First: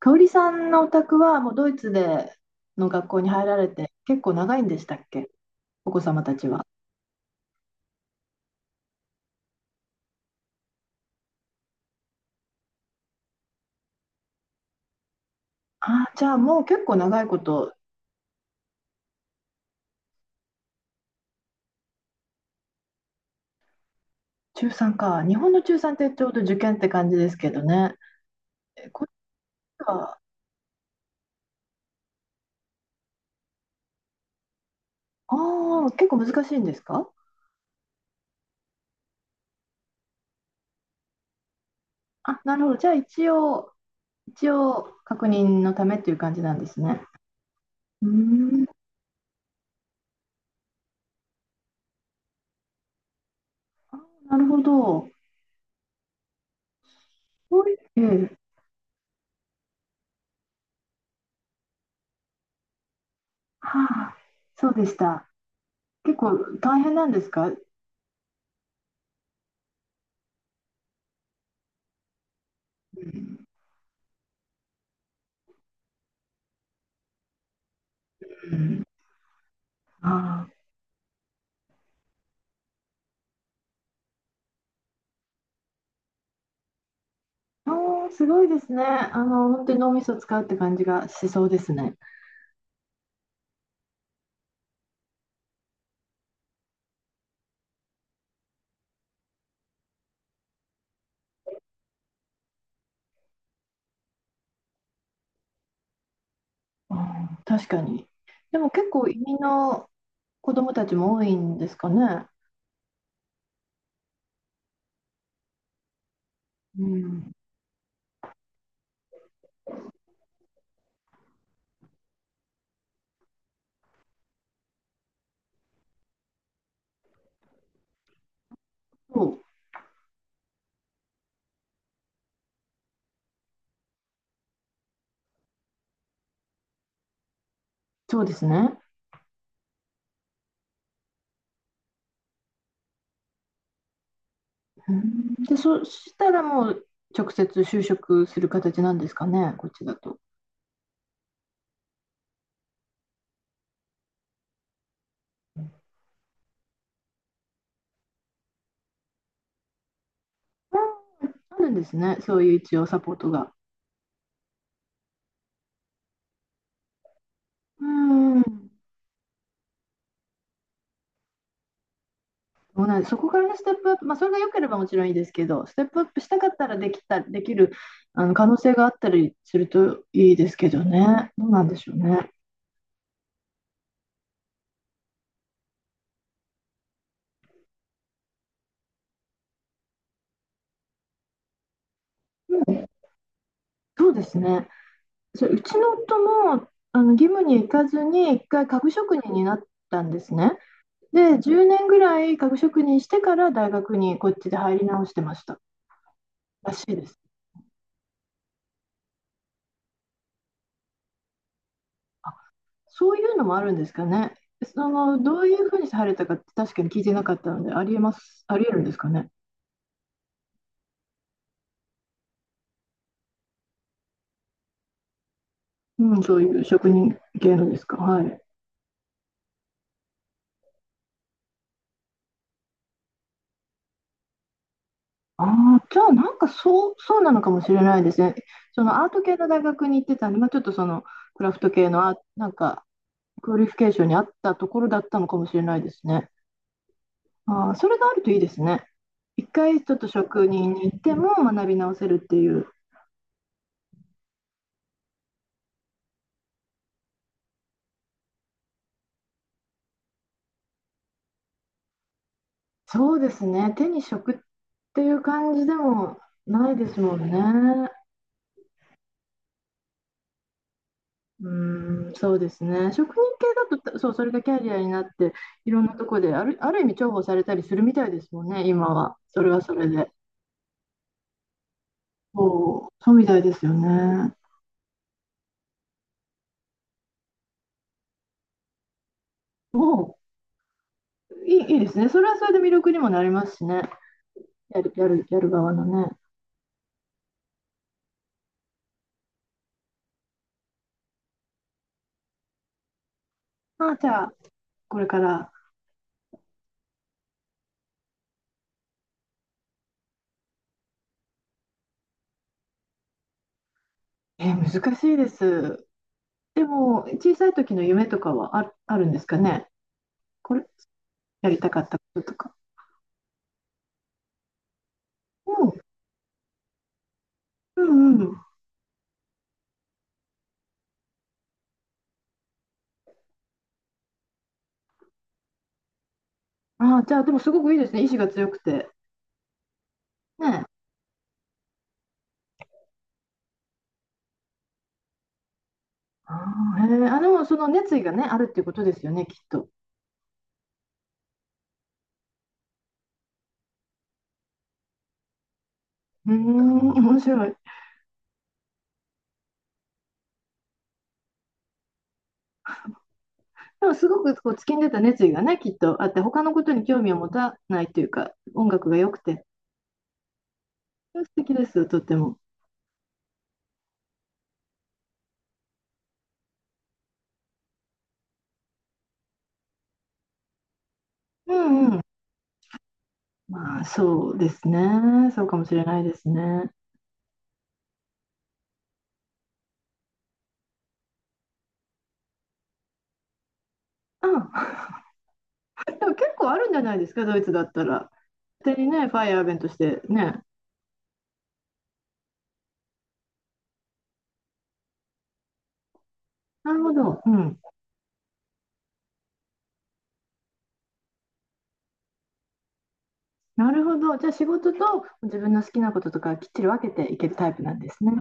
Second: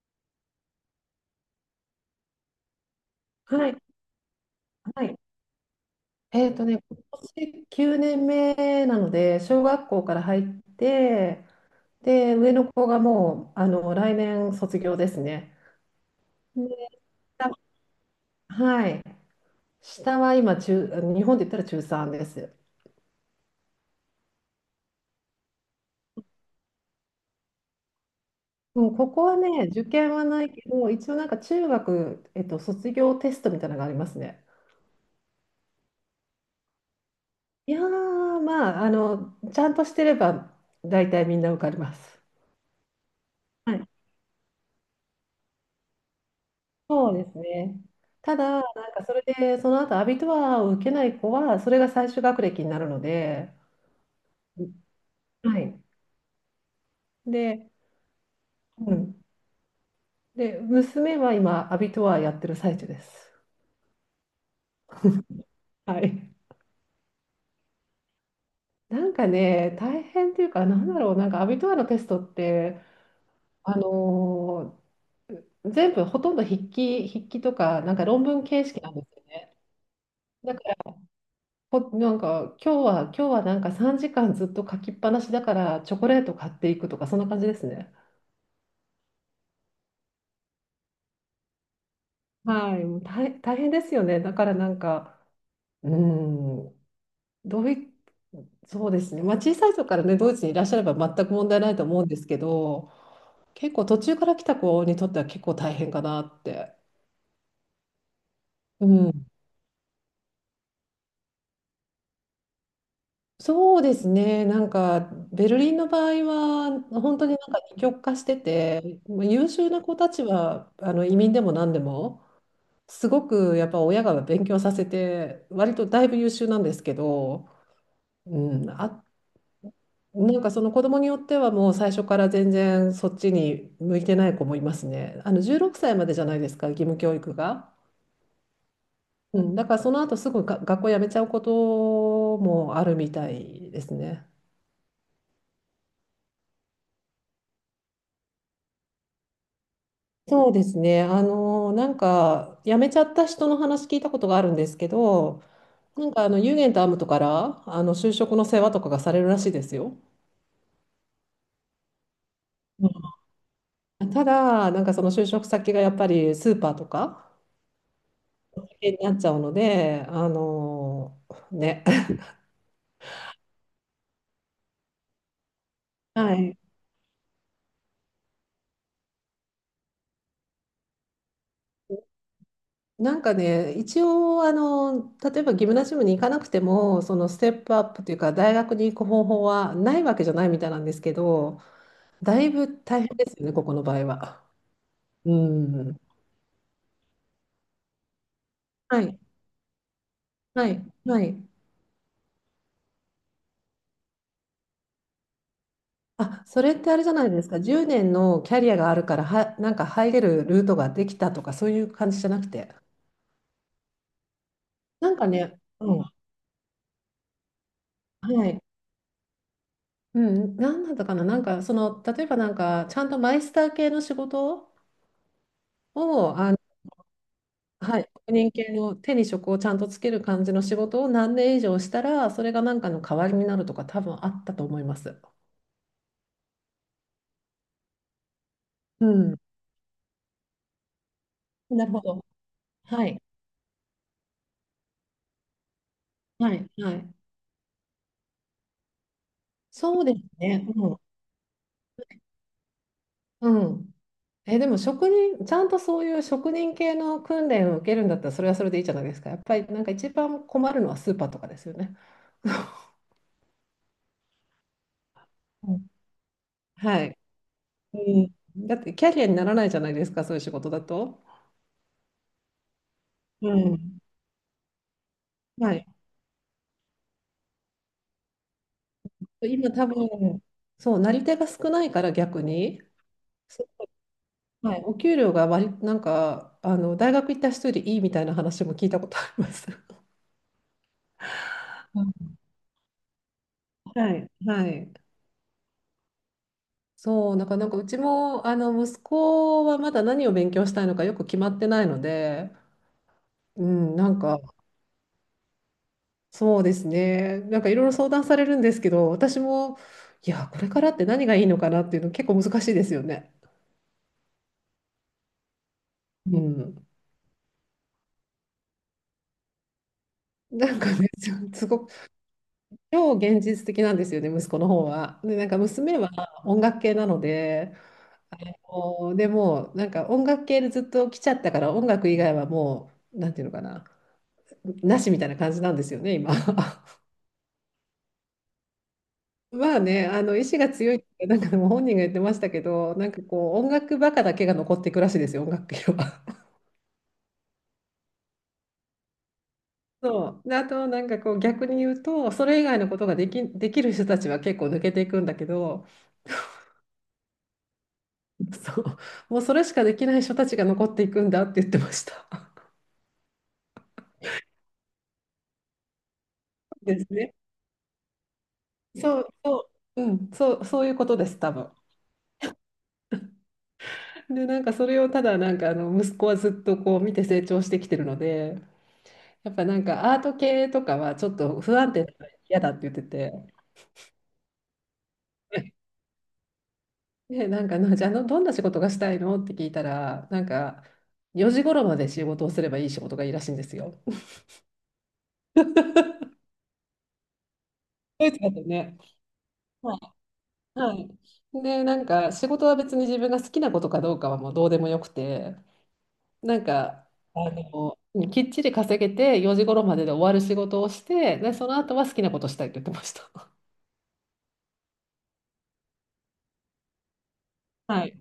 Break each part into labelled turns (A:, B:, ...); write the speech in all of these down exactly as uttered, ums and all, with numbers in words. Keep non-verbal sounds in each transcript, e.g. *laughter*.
A: 香織さんのお宅はもうドイツでの学校に入ら
B: は
A: れ
B: い、
A: て結構長いんでしたっ
B: はい。
A: け。お子様たち
B: えっと
A: は。
B: ね、今年きゅうねんめなので、小学校から入って、で、上の子がもう、あの、来年卒業ですね。
A: ああ、じゃあもう
B: で、
A: 結構長いこ
B: 下
A: と。
B: はい。下は今中、日本で言ったら中さんです。
A: 中さんか。日本の中さんってちょうど受験って感じですけどね。え
B: もう
A: こっ
B: こ
A: ち
B: こはね、受験
A: は、
B: はないけど、一応なんか中学、えっと、卒業テストみたいなのがありますね。
A: ああ、結構難しいんですか。
B: いやー、まあ、あの、ちゃんとしてれば、大体みんな受かります。
A: あ、なるほど。じゃあ一応、
B: はい、
A: 一応確認のためっていう感じなんですね。
B: そうですね。
A: うー
B: ただ、
A: ん、
B: なんかそれで、その後アビトワーを受けない子は、それが最終学歴になるので、
A: あなるほど。
B: はい。
A: そう
B: で、
A: いええ
B: うん。で、娘は今、アビトワーやってる最中です。
A: はあ、そうでした。
B: は
A: 結
B: い。
A: 構大変なんですか。う
B: なんかね、大変っていうか、なんだろう、なんかアビトワーのテストって、
A: ん、
B: あのー全部ほとんど筆記、筆記とか、なんか論文
A: う
B: 形式
A: ん、
B: なんですよね。
A: あ
B: だ
A: あ。
B: かほ、なんか今日は今日はなんかさんじかんずっと書きっぱなしだからチョコレート買っていくとかそんな感じです
A: あ
B: ね。
A: ーすごいですね。あの、本当に脳みそを使うって感じがしそうですね。
B: はい、もう大、大変ですよね。だからなんか、うーん、どうい、そうですね。まあ小さい人からね、ドイツにいらっしゃれば全く問題ないと思うんですけど、結構途中から来た子にとっては結構大変かなって。
A: うん、確かに。でも
B: う
A: 結構移
B: ん。
A: 民の子供たちも多いんですかね。
B: そうですね。なんかベルリンの場合は
A: う
B: 本当
A: ん、
B: になんか二極化してて、まあ優秀な子たちはあの移民でも何でも。すごくやっぱ親が勉強させて、割とだいぶ優秀なんですけど、うん、あ、
A: そう、
B: なんかその子供によってはもう最初から全然そっちに向いてない子もいますね。あのじゅうろくさいまでじゃないですか、義務教育が。
A: そうですね。
B: うん、だからその後すぐが学校辞めちゃうこともあるみたいですね。
A: うん、で、そしたらもう直接就職する形なんですかね、こっちだと。
B: そうですね。あの、なんか、辞めちゃった人の話聞いたことがあるんですけど、
A: う、
B: なんか、あの、ユーゲンとアムトから、あの、就職の世話とかがされるらしいですよ。
A: あるんですね、そういう一応サポートが。
B: ただ、なんかその就職先がやっぱりスーパーとか
A: うん。
B: になっちゃうので、あのね。*laughs*
A: そうなんです。そこからステップアップ、まあ、それが良ければもちろんいいですけど、ステップアップし
B: は
A: たかっ
B: い。
A: たらできた、できる、あの、可能性があったりするといいですけどね。どうなんでしょうね。
B: なんかね、一応、あの、例えばギムナジムに行かなくても、そのステップアップというか、大学に行く方法はないわけじゃないみたいなんですけど、だい
A: う
B: ぶ
A: ん、
B: 大変ですよね、ここの場合
A: そうです
B: は。
A: ね。
B: う
A: それうちの
B: ん。
A: 夫も、あの、義務に行かずに、一回家具
B: は
A: 職
B: い、
A: 人になったんですね。
B: はい、は
A: で、
B: い。
A: じゅうねんぐらい家具職人してから大学にこっちで入り直してました。
B: あ、そ
A: ら
B: れっ
A: し
B: て
A: い
B: あれ
A: で
B: じゃ
A: す。
B: ないですか、じゅうねんのキャリアがあるからは、なんか入れるルートができたとか、そういう感じじ
A: あ、
B: ゃなくて。
A: そういうのもあるんですかね。そ
B: なん
A: の、
B: か
A: どうい
B: ね、
A: うふうに
B: うん。
A: されたかって確かに聞いてなかったので、ありえま
B: は
A: す、あ
B: い。
A: りえるんですかね。
B: うん、なんだったかな、なんかその例えばなんかちゃんとマイスター系の仕事
A: うん、
B: を
A: そう
B: あの
A: いう職人系のですか。
B: はい。
A: は
B: 職
A: い。
B: 人系の手に職をちゃんとつける感じの仕事を何年以上したらそれがなんかの代わりになるとか多分あったと思います。
A: ああ、じゃあなんかそう、そうなのかもしれないですね。そのア
B: う
A: ート
B: ん。
A: 系の大学に行ってたんで、まあ、ちょっとそのクラフト
B: な
A: 系
B: るほ
A: のあ、
B: ど。
A: なんか
B: はい。
A: クオリフィケーションに合ったところだったのかもしれないですね。
B: はい。はい。
A: ああ、それがあるといいですね。一回ちょっ
B: そう
A: と
B: です
A: 職
B: ね。
A: 人に
B: う
A: 行
B: ん。
A: っても学び直せるっていう。
B: うん。え、でも職人、ちゃんとそういう職人系の訓練を受けるんだったらそれはそれでいいじゃないですか。やっぱりなんか一番困るのはスーパーとかですよね。
A: そうですね。手に職っていう感じ
B: う
A: で
B: ん、
A: もないです
B: は
A: も
B: い。
A: んね。
B: うん、だってキャリアにならないじゃないですか、そういう仕事だと。
A: うーん、そうですね。職人系
B: う
A: だと、た
B: ん。
A: そう、それがキャリアになって、い
B: は
A: ろん
B: い。
A: なとこで、ある、ある意味重宝されたりするみたいですもんね、今は。それは
B: 今
A: そ
B: 多
A: れで。
B: 分、そう、なり手が少ないから逆に、
A: そう、そうみたいです
B: そ
A: よね。
B: はい、お給料が割り、なんか、あの、大学行った人よりいいみたいな話も聞いたことあります。
A: もう、いい、いいです
B: う
A: ね。
B: ん、
A: それはそれで魅力にもなりますしね。
B: はい、は
A: やる、
B: い。
A: やる、やる側のね。
B: そう、なんか、なんかうちも、あの、息子はまだ何を勉強したいのかよく決まってないので、う
A: ああ、
B: ん、
A: じ
B: なんん
A: ゃあ、
B: か、
A: これから、
B: そうですね。なんかいろいろ相談されるんですけど、私も、いや、これからって何がいいのかなっていうの結構難しいですよね。
A: えー難しいです。
B: う
A: で
B: ん、
A: も、小さい時の夢とかはある、あるんですかね。これ、
B: なんかね、
A: や
B: *laughs*
A: り
B: す
A: たか
B: ご
A: っ
B: く、
A: たこととか。
B: 超現実的なんですよね、息子の方は。で、なんか
A: うん、
B: 娘は音楽系なので、
A: うん、うん。
B: もうでも、なんか音楽系でずっと来ちゃったから、音楽以外はもう、なんていうのかな、なしみたいな感じなんですよね、今。
A: あ
B: *laughs*
A: あ、じゃあ、でもすごくいいですね。意志が強くて。
B: まあね、あの意志
A: ね、
B: が強いって、なんかでも本人が言ってましたけど、なんかこう、音楽バカだけが残っていくらしいですよ、音楽系は。
A: ああ、へえ、あ、でもその熱意がね、あるっていうことですよね、きっと。
B: そう。で、あと、なんかこう、逆に言うと、それ以外のことができ、できる人たちは結構抜けていくんだけど、
A: うーん、ん面白い。
B: *laughs* そう。もうそれしかできない人たちが残っていくんだって言ってました。
A: でもすごくこう突きんでた熱意がね、きっとあって、他のことに
B: *laughs*
A: 興
B: で
A: 味
B: す
A: を持
B: ね。
A: たないというか、音楽が良く
B: そう、
A: て、
B: そう、うん、そう、そういうことで
A: 素
B: す、
A: 敵
B: 多
A: で
B: 分。
A: すよ、とっても。
B: で、なんかそれをただ、なんかあの、息子はずっとこう、見て成長してきてるので、やっぱなんかアート系とかはちょっ
A: う
B: と不
A: ん
B: 安
A: うん。
B: 定だから嫌だって言ってて、
A: まあ、そうですね。そうかもしれない
B: *laughs*
A: ですね。
B: で、なんかな、じゃああの、どんな仕事がしたいのって聞いたら、なんか、よじ頃まで仕事をすればいい仕事がいいらしいんですよ。
A: うん。*laughs* でも結構あるんじゃないですか、ドイツだったら。
B: ドイツだと
A: 勝手に
B: ね。
A: ね、ファイアーベンとし
B: は
A: てね。
B: い。はい。で、なんか仕事は別に自分が好きなことかどうかはもうどうでもよくて、なん
A: なるほ
B: か、
A: ど。う
B: あ
A: ん。
B: の、きっちり稼げてよじ頃までで終わる仕事をして、で、その後は好きなことしたいって言ってました。
A: なるほど。じゃあ仕事と自分の好きなこととかきっちり分けていけるタイプなんです
B: は
A: ね。
B: い。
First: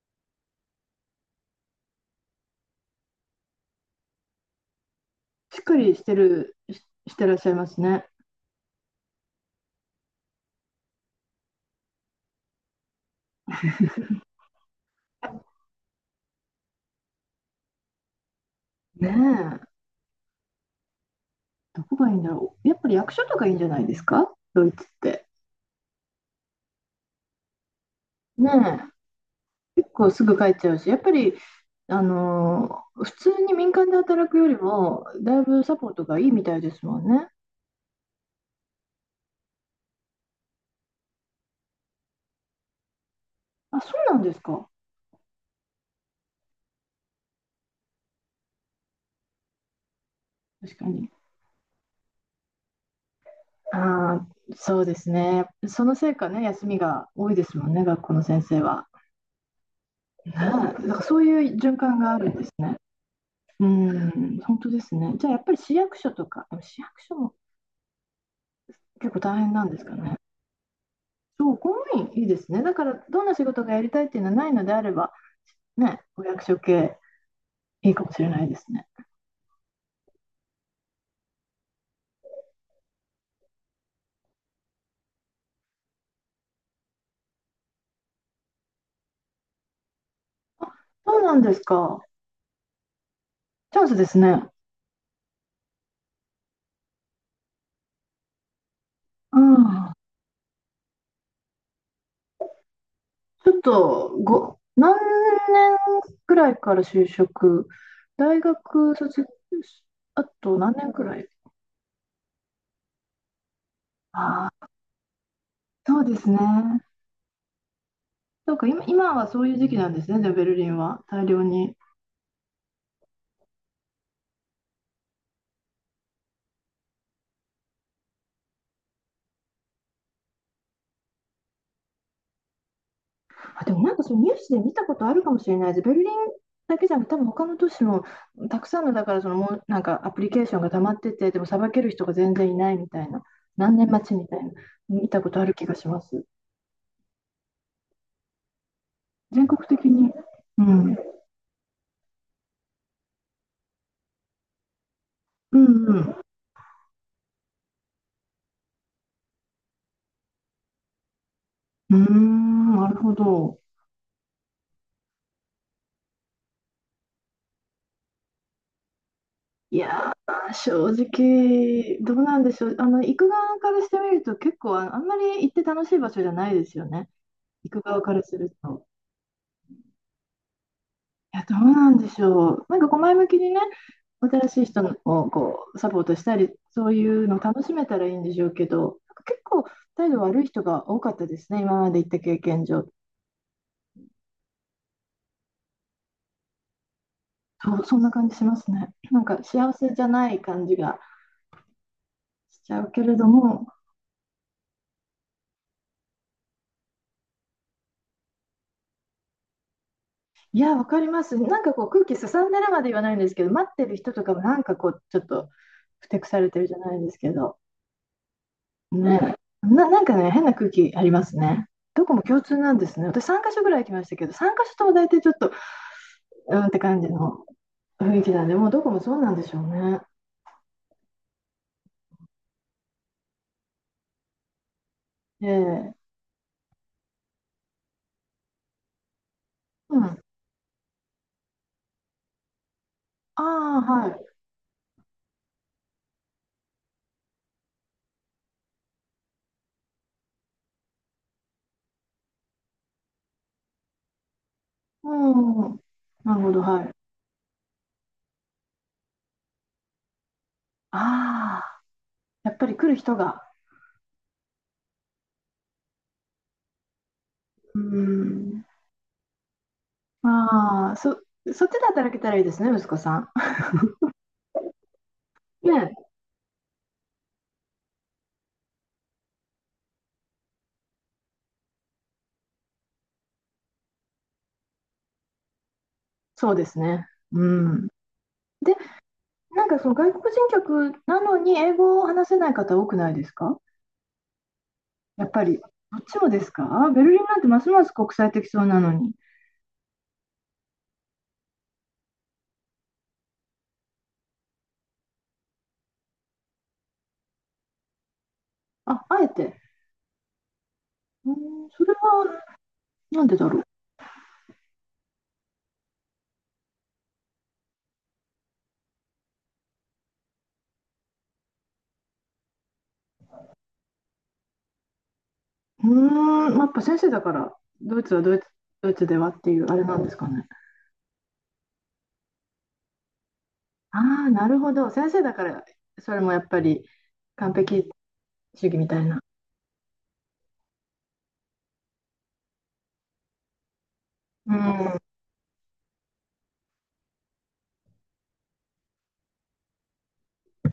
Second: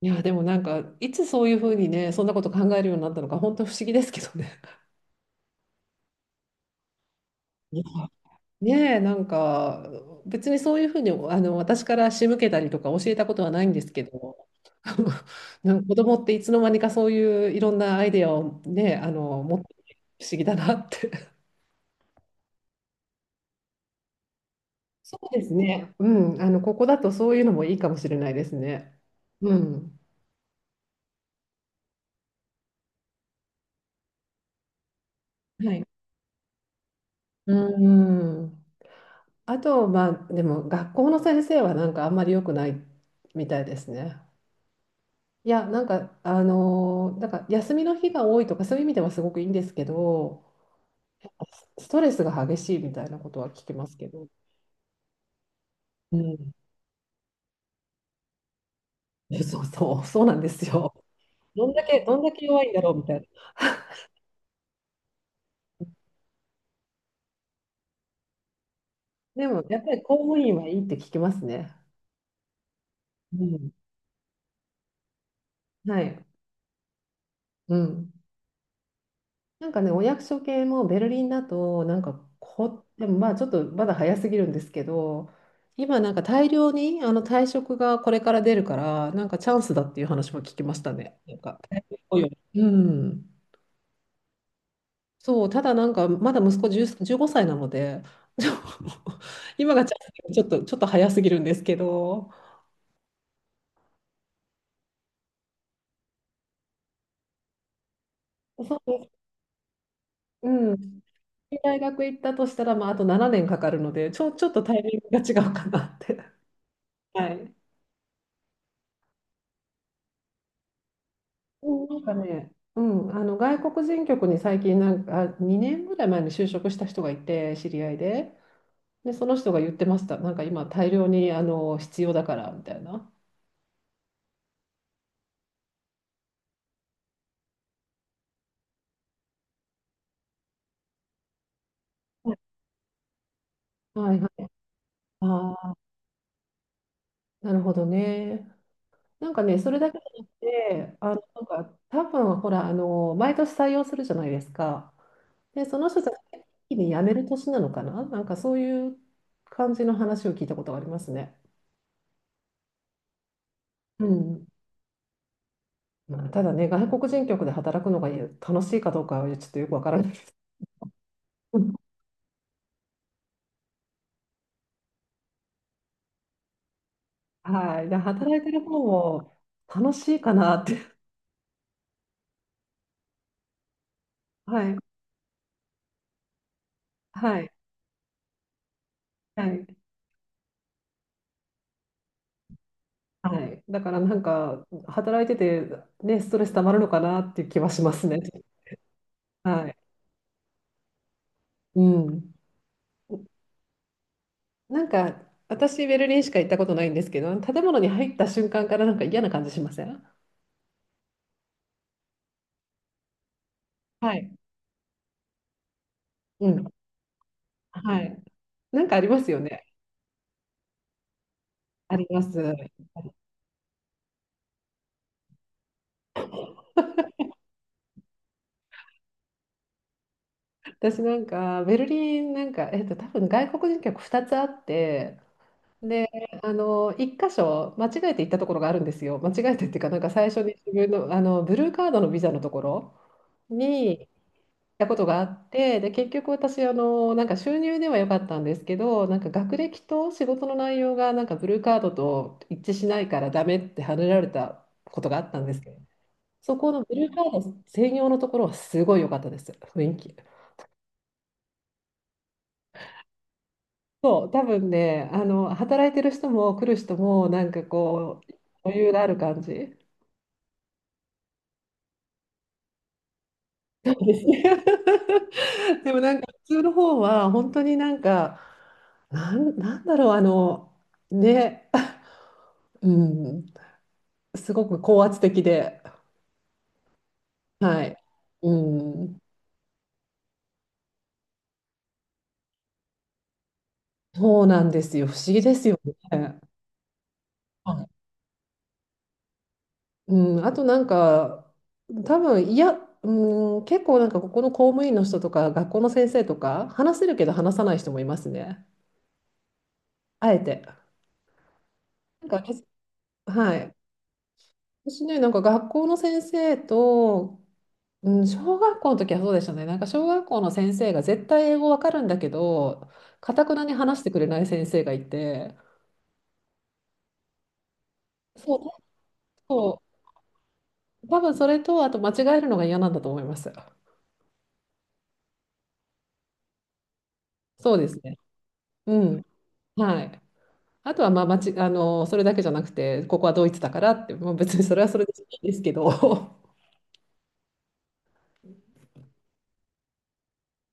B: いや、でもなんか、いつそういうふうにね、そんなこと考えるようになったのか、本当不思議ですけどね。
A: しっかりしてる、ししてらっしゃいま
B: い
A: す
B: や、
A: ね。
B: ねえ、なんか、別にそういうふうに、あの、私から仕向けたりとか教えたことはないんですけ
A: *laughs*
B: ど、*laughs* なんか子供っていつの間にかそういういろんなアイデアをね、
A: ね
B: あの、持っ
A: え、
B: てて不思議だなって。*laughs*
A: どこがいいんだろう。やっぱり役所とかいいんじゃないですかドイツっ
B: そ
A: て。
B: うですね。うん、あの、ここだとそういうのもいいかもしれないで
A: ね
B: すね。う
A: え、結
B: ん。
A: 構すぐ帰っちゃうし、やっぱり、あのー普通に民間で働くよりも、だいぶ
B: は
A: サ
B: い。
A: ポートがいいみたいですもんね。
B: うん。あと、まあ、でも学校の先生はなんかあんまり良くないみたいで
A: あ、そ
B: す
A: う
B: ね。
A: なんですか。
B: いや、なんか、あのーなんか休みの日が多いとかそういう意味ではすごくいいんですけど、
A: 確かに。
B: ストレスが激しいみたいなことは聞きますけ
A: あ
B: ど、
A: あ、そうですね。そのせい
B: う
A: かね、
B: ん、
A: 休みが多いですもんね、学校の先生は。
B: *laughs* えそうそう、そう
A: ね
B: な
A: え、
B: ん
A: だ
B: です
A: か
B: よ。
A: らそういう
B: どん
A: 循
B: だ
A: 環
B: け、
A: が
B: ど
A: あ
B: ん
A: る
B: だ
A: んで
B: け
A: す
B: 弱いん
A: ね。
B: だろうみたいな。
A: うん、本当ですね。じゃあやっぱり市役所とか、市役所も結構
B: *laughs*
A: 大
B: で
A: 変な
B: も、
A: んで
B: や
A: す
B: っぱ
A: か
B: り
A: ね。
B: 公務員はいいって聞きます
A: そう、
B: ね。
A: 公務員いいですね。だからどんな仕
B: う
A: 事
B: ん。
A: がやりたいっていうのはないのであれば、
B: は
A: ね、お
B: い。
A: 役所系
B: う
A: いいかも
B: ん。
A: しれないですね。
B: なんかね、お役所系もベルリンだと、なんかこ、でもまあちょっとまだ早すぎるんですけど、今なんか大量にあの退職がこれから出るから、なんかチャンスだっていう話も聞き
A: あ、
B: ました
A: そ
B: ね。
A: うな
B: なん
A: んで
B: か、
A: すか。
B: うん。
A: チャンスですね。
B: そう、ただなんか、まだ息子じゅう、じゅうごさいなので、ちょ *laughs*
A: う
B: 今が
A: ん。
B: チャンスちょっと、ちょっと早すぎるんですけど、
A: ちょっとご、何年くらいから就職、大
B: そ
A: 学
B: うで
A: 卒
B: す、
A: 業、あと何
B: う
A: 年
B: ん、
A: くらい。
B: 大学行ったとしたら、まあ、あとななねんかかるので、ちょ、ちょ
A: あ
B: っと
A: あ、
B: タイミングが違うかなっ
A: そうで
B: て。
A: すね。
B: はい。
A: そうか、今、今はそういう時期なんですね、じゃあベルリンは。大量に。
B: うん、なんかね、うん、あの外国人局に最近なんか、にねんぐらい前に就職した人がいて、知り合いで、で、その人が言ってました、なんか今、大量にあの必要だからみたいな。
A: あ、でもなんかそのニュースで見たことあるかもしれないです。ベルリンだけじゃなくて、多分他の都市もたくさんのだからそのもうなんかアプリケーションが溜まってて、でもさばける人が
B: は
A: 全
B: い
A: 然いないみたいな、何年待ち
B: はい
A: み
B: は
A: たい
B: い。
A: な、見たことある
B: あ
A: 気が
B: あ、
A: します。
B: なるほどね。なんか
A: 全
B: ね、
A: 国
B: それ
A: 的
B: だけじ
A: に。
B: ゃなく
A: うん。
B: て、あの、なんか、多分ほら、あの、毎年採用するじゃないですか。
A: う
B: で、そ
A: ん
B: の
A: う
B: 人たち
A: ん。
B: が一気に辞める年なのかな、なんかそういう感じの話を聞いたことがありますね。
A: うーん、なるほど。
B: うん。まあ、ただね、外国人局で働くのが楽しいかどうかはちょっとよく
A: い
B: わからな
A: や
B: いです。
A: ー、正
B: *laughs* ん、
A: 直、どうなんでしょう。あの、行く側からしてみると、結構あ、あんまり行って楽しい場所じゃないですよね。行く
B: はい。で、
A: 側からす
B: 働い
A: る
B: てる方
A: と。
B: も楽しいかなって。
A: いや、どうなんでしょう。なんかこう前向きにね、新しい
B: はい。
A: 人をこうサポートしたり、そういうの
B: はい。
A: 楽しめたらいいんでしょうけど、結
B: は
A: 構
B: い。
A: 態度悪い人が多かったですね、今まで行った経験上。
B: はい。だからなんか、働いてて、ね、ストレス溜まるのかなっていう気は
A: そ
B: し
A: う、
B: ま
A: そん
B: す
A: な
B: ね。
A: 感じしますね。なんか
B: は
A: 幸
B: い。
A: せじゃない感じが
B: うん。
A: しちゃうけれども、
B: なんか、私、ベルリンしか行ったことないんですけど、建物に入った瞬間からなんか嫌な感じしません？
A: いや、わかります。なんかこう空気すさんでるまで言わないんですけど、待ってる人
B: は
A: とか
B: い。
A: もなんかこうちょっとふてくさ
B: う
A: れて
B: ん。
A: るじゃないですけど、
B: はい。なんかあります
A: ね、
B: よね。
A: な、なんかね、変な空気ありますね。
B: あ
A: ど
B: り
A: こも
B: ま
A: 共通なん
B: す。
A: ですね。私さんカ所ぐらい行きましたけど、さんカ所とも大体ちょっと、うんって感じの雰囲気だね。もうどこもそうなんでしょうね。
B: 私なんか、ベルリン、なんか、えっと、多分外国人客ふたつあって、
A: ええ。
B: で、あの、一箇所、間違えて行ったところがあるんですよ。間違えてっていうか、
A: う
B: なん
A: ん。
B: か
A: あ
B: 最初に自分の、あの、ブルーカードのビザのところ
A: あ、は
B: に、
A: い。
B: たことがあって、で、結局私、あの、なんか収入では良かったんですけど、なんか学歴と仕事の内容がなんかブルーカードと一致しないからダメってはねられたことがあったんです
A: う
B: けど、
A: ん。なるほ
B: そ
A: ど、
B: こ
A: は
B: のブ
A: い。
B: ルーカード専用のところはすごい良かったです、雰囲気。
A: ああ、やっぱり来る人が。
B: そう、多分ね、あの、働いてる人も来る人も、なんか
A: うー
B: こう、
A: ん。
B: 余裕がある感じ。
A: ああ、そ、そっちで働けたらいいですね、息子さん。
B: *laughs*
A: *laughs*
B: で
A: ね、
B: もなんか普通の方は本当になんか、なん、なんだろう、あの、ね、うん、すごく高圧的で、
A: そうですね。う
B: は
A: ん。
B: い。う
A: で、
B: ん。
A: なんかその外国人客なのに英語を話せない方多くないですか
B: そうなんですよ。不
A: や
B: 思
A: っ
B: 議
A: ぱ
B: で
A: り。
B: すよ
A: どっちも
B: ね。
A: ですかベルリンなんてます
B: は
A: ま
B: い。
A: す国際的そうなのに。
B: うん。あとなんか、多分、いや、うん、結構なんかここの公務員の人とか、学校の先生とか、話せるけど話さない人もいますね。
A: あ、あえて。
B: あえて。
A: うん、それ
B: なんか、
A: は
B: け
A: なんでだ
B: は
A: ろう。
B: い。私ね、なんか学校の先生と、うん、小学校の時はそうでしたね。なんか小学校の先生が絶対英語わかるんだけど、かたくなに話してくれない先生がいて、
A: うーん、まあやっぱ先生だから、ドイツはドイツ、
B: そう、
A: ドイツではっていうあれなんですかね。
B: 多分それと、あと間違えるのが嫌なんだと思います。
A: ああ、なるほど。先生だから、それもやっぱり完
B: そう
A: 璧
B: ですね。
A: 主義みた
B: う
A: いな。
B: ん。はい。あとは、まあ、まち、あの、それだけじゃなくて、ここはドイツだからって、もう
A: う
B: 別にそれは
A: ん。
B: それでいいですけど、